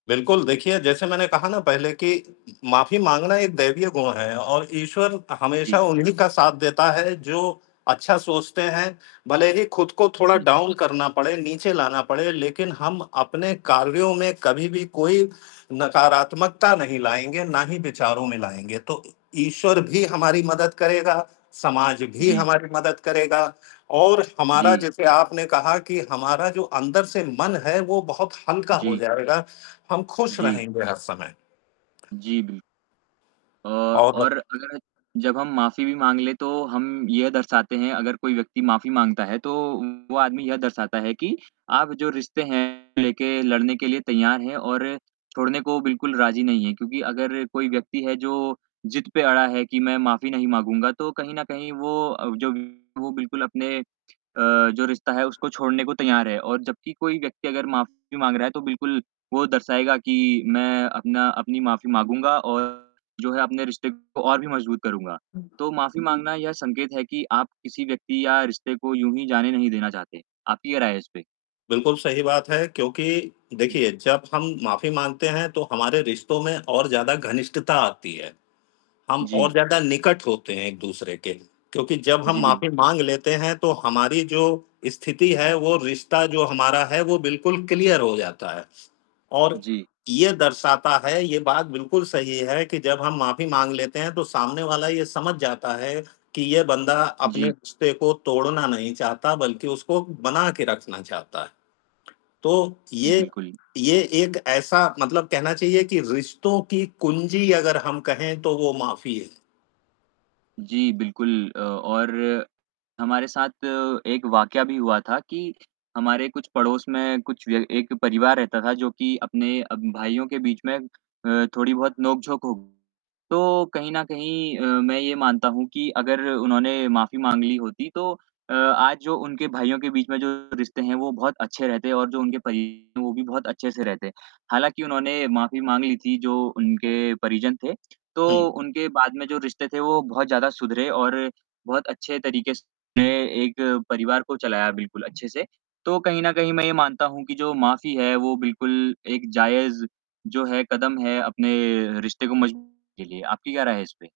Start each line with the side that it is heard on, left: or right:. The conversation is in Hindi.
left: बिल्कुल, देखिए जैसे मैंने कहा ना पहले कि उ माफ़ी माँगना एक दैवीय गुण है और ईश्वर हमेशा
right: जी।
left: उन्हीं का साथ देता है जो अच्छा सोचते हैं, भले ही खुद को थोड़ा
right: जी।
left: डाउन करना पड़े, नीचे लाना पड़े लेकिन हम अपने कार्यों में कभी भी कोई नकारात्मकता नहीं लाएँगे, ना ही विचारों में लाएँगे। तो ई ईश्वर भी हमारी मदद करेगा, समाज भी
right: जी।
left: हमारी मदद करेगा और हमारा
right: जी।
left: जैसे आपने कहा कि हमारा जो अंदर से मन है वो बहुत हल्का हो
right: जी।
left: जाएगा, हम खुश
right: जी।
left: रहेंगे हर समय।
right: जी, बिल अ,
left: और
right: और अगर जब हम माफ़ी भी माँग लें तो हम यह दर्शाते हैं, अगर कोई व्यक्ति माफ़ी माँगता है तो वो आदमी यह दर्शाता है कि आप जो रिश्ते हैं, लेके लड़ने के लिए तैयार है और छोड़ने को बिल्कुल राजी नहीं है। क्योंकि अगर कोई व्यक्ति है जो जिद पे अड़ा है कि मैं माफ़ी नहीं माँगूँगा, तो कहीं न कहीं वो अव जब वो बिल्कुल अपने अ, जो रिश्ता है उसको छोड़ने को तैयार है और जबकि कोई व्यक्ति अगर माफ़ी माँग रहा है, तो बिल्कुल वो दर्शाएगा कि मैं अपना अपनी माफ़ी माँगूँगा और जो है अपने रिश्ते को और भी मजबूत करूँगा। तो माफ़ी माँगना यह संकेत है कि आप किसी व्यक्ति या रिश्ते को यूँ ही जाने नहीं देना चाहते, आपकी क्या राय है इसपे?
left: बिल्कुल, सही बात है क्योंकि
right: हुँ।
left: देखिए, जब हम माफ़ी माँगते हैं तो हमारे रिश्तों में और ज़्यादा घनिष्ठता आती है। हम और
right: जी।
left: ज़्यादा निकट होते हैं एक-दूसरे के, क्योंकि जब हम
right: जी, बिल
left: माफी माँग लेते हैं तो हमारी जो स्थिति है, वो रिश्ता जो हमारा है वो बिल्कुल क्लियर हो जाता है। और
right: जी।
left: ये दर्शाता है ये बात बिल्कुल सही है कि जब हम माफी माँग लेते हैं, तो सामने वाला ये समझ जाता है कि ये बंदा अपने
right: जी।
left: रिश्ते को तोड़ना नहीं चाहता बल्कि उसको बनाके रखना चाहता है। तो
right: जी,
left: ये
right: बिल्कुल।
left: ये एक ऐसा मतलब कहना चाहिए कि रिश्तों की कुंजी अगर हम कहें तो वो माफी है।
right: जी, बिल्कुल। अ, और हमारे साथ एक वाकया भी हुआ था कि हमारे कुछ पड़ोस में कुछ व्य एक परिवार रहता था, जो कि अपने अ, भाइयों के बीच में अ, थोड़ी बहुत नोकझोंक हो। तो, कहीं न कहीं अ, मैं ये मानता हूँ कि अगर उन्होंने माफ़ी माँग ली होती तो अ, आज जो उनके भाइयों के बीच में जो रिश्ते हैं वो बहुत अच्छे रहते और जो उनके परिजन वो भी बहुत अच्छे से रहते। हालाँकि उन्होंने माफ़ी माँग ली थी, जो उनके परिजन थे, तो
left: हुँ।
right: उनके बाद में जो रिश्ते थे वो बहुत ज़्यादा सुधरे और बहुत अच्छे तरीके स [unintelligible] एक परिवार को चलाया बिल्कुल अच्छे से। तो कहीं न कहीं मैं ये मानता हूँ कि जो माफी है वो बिल्कुल एक जायज़ जो है कदम है अपने रिश्ते को मजबूत करने के लिए, आपकी क्या राय है इस पे?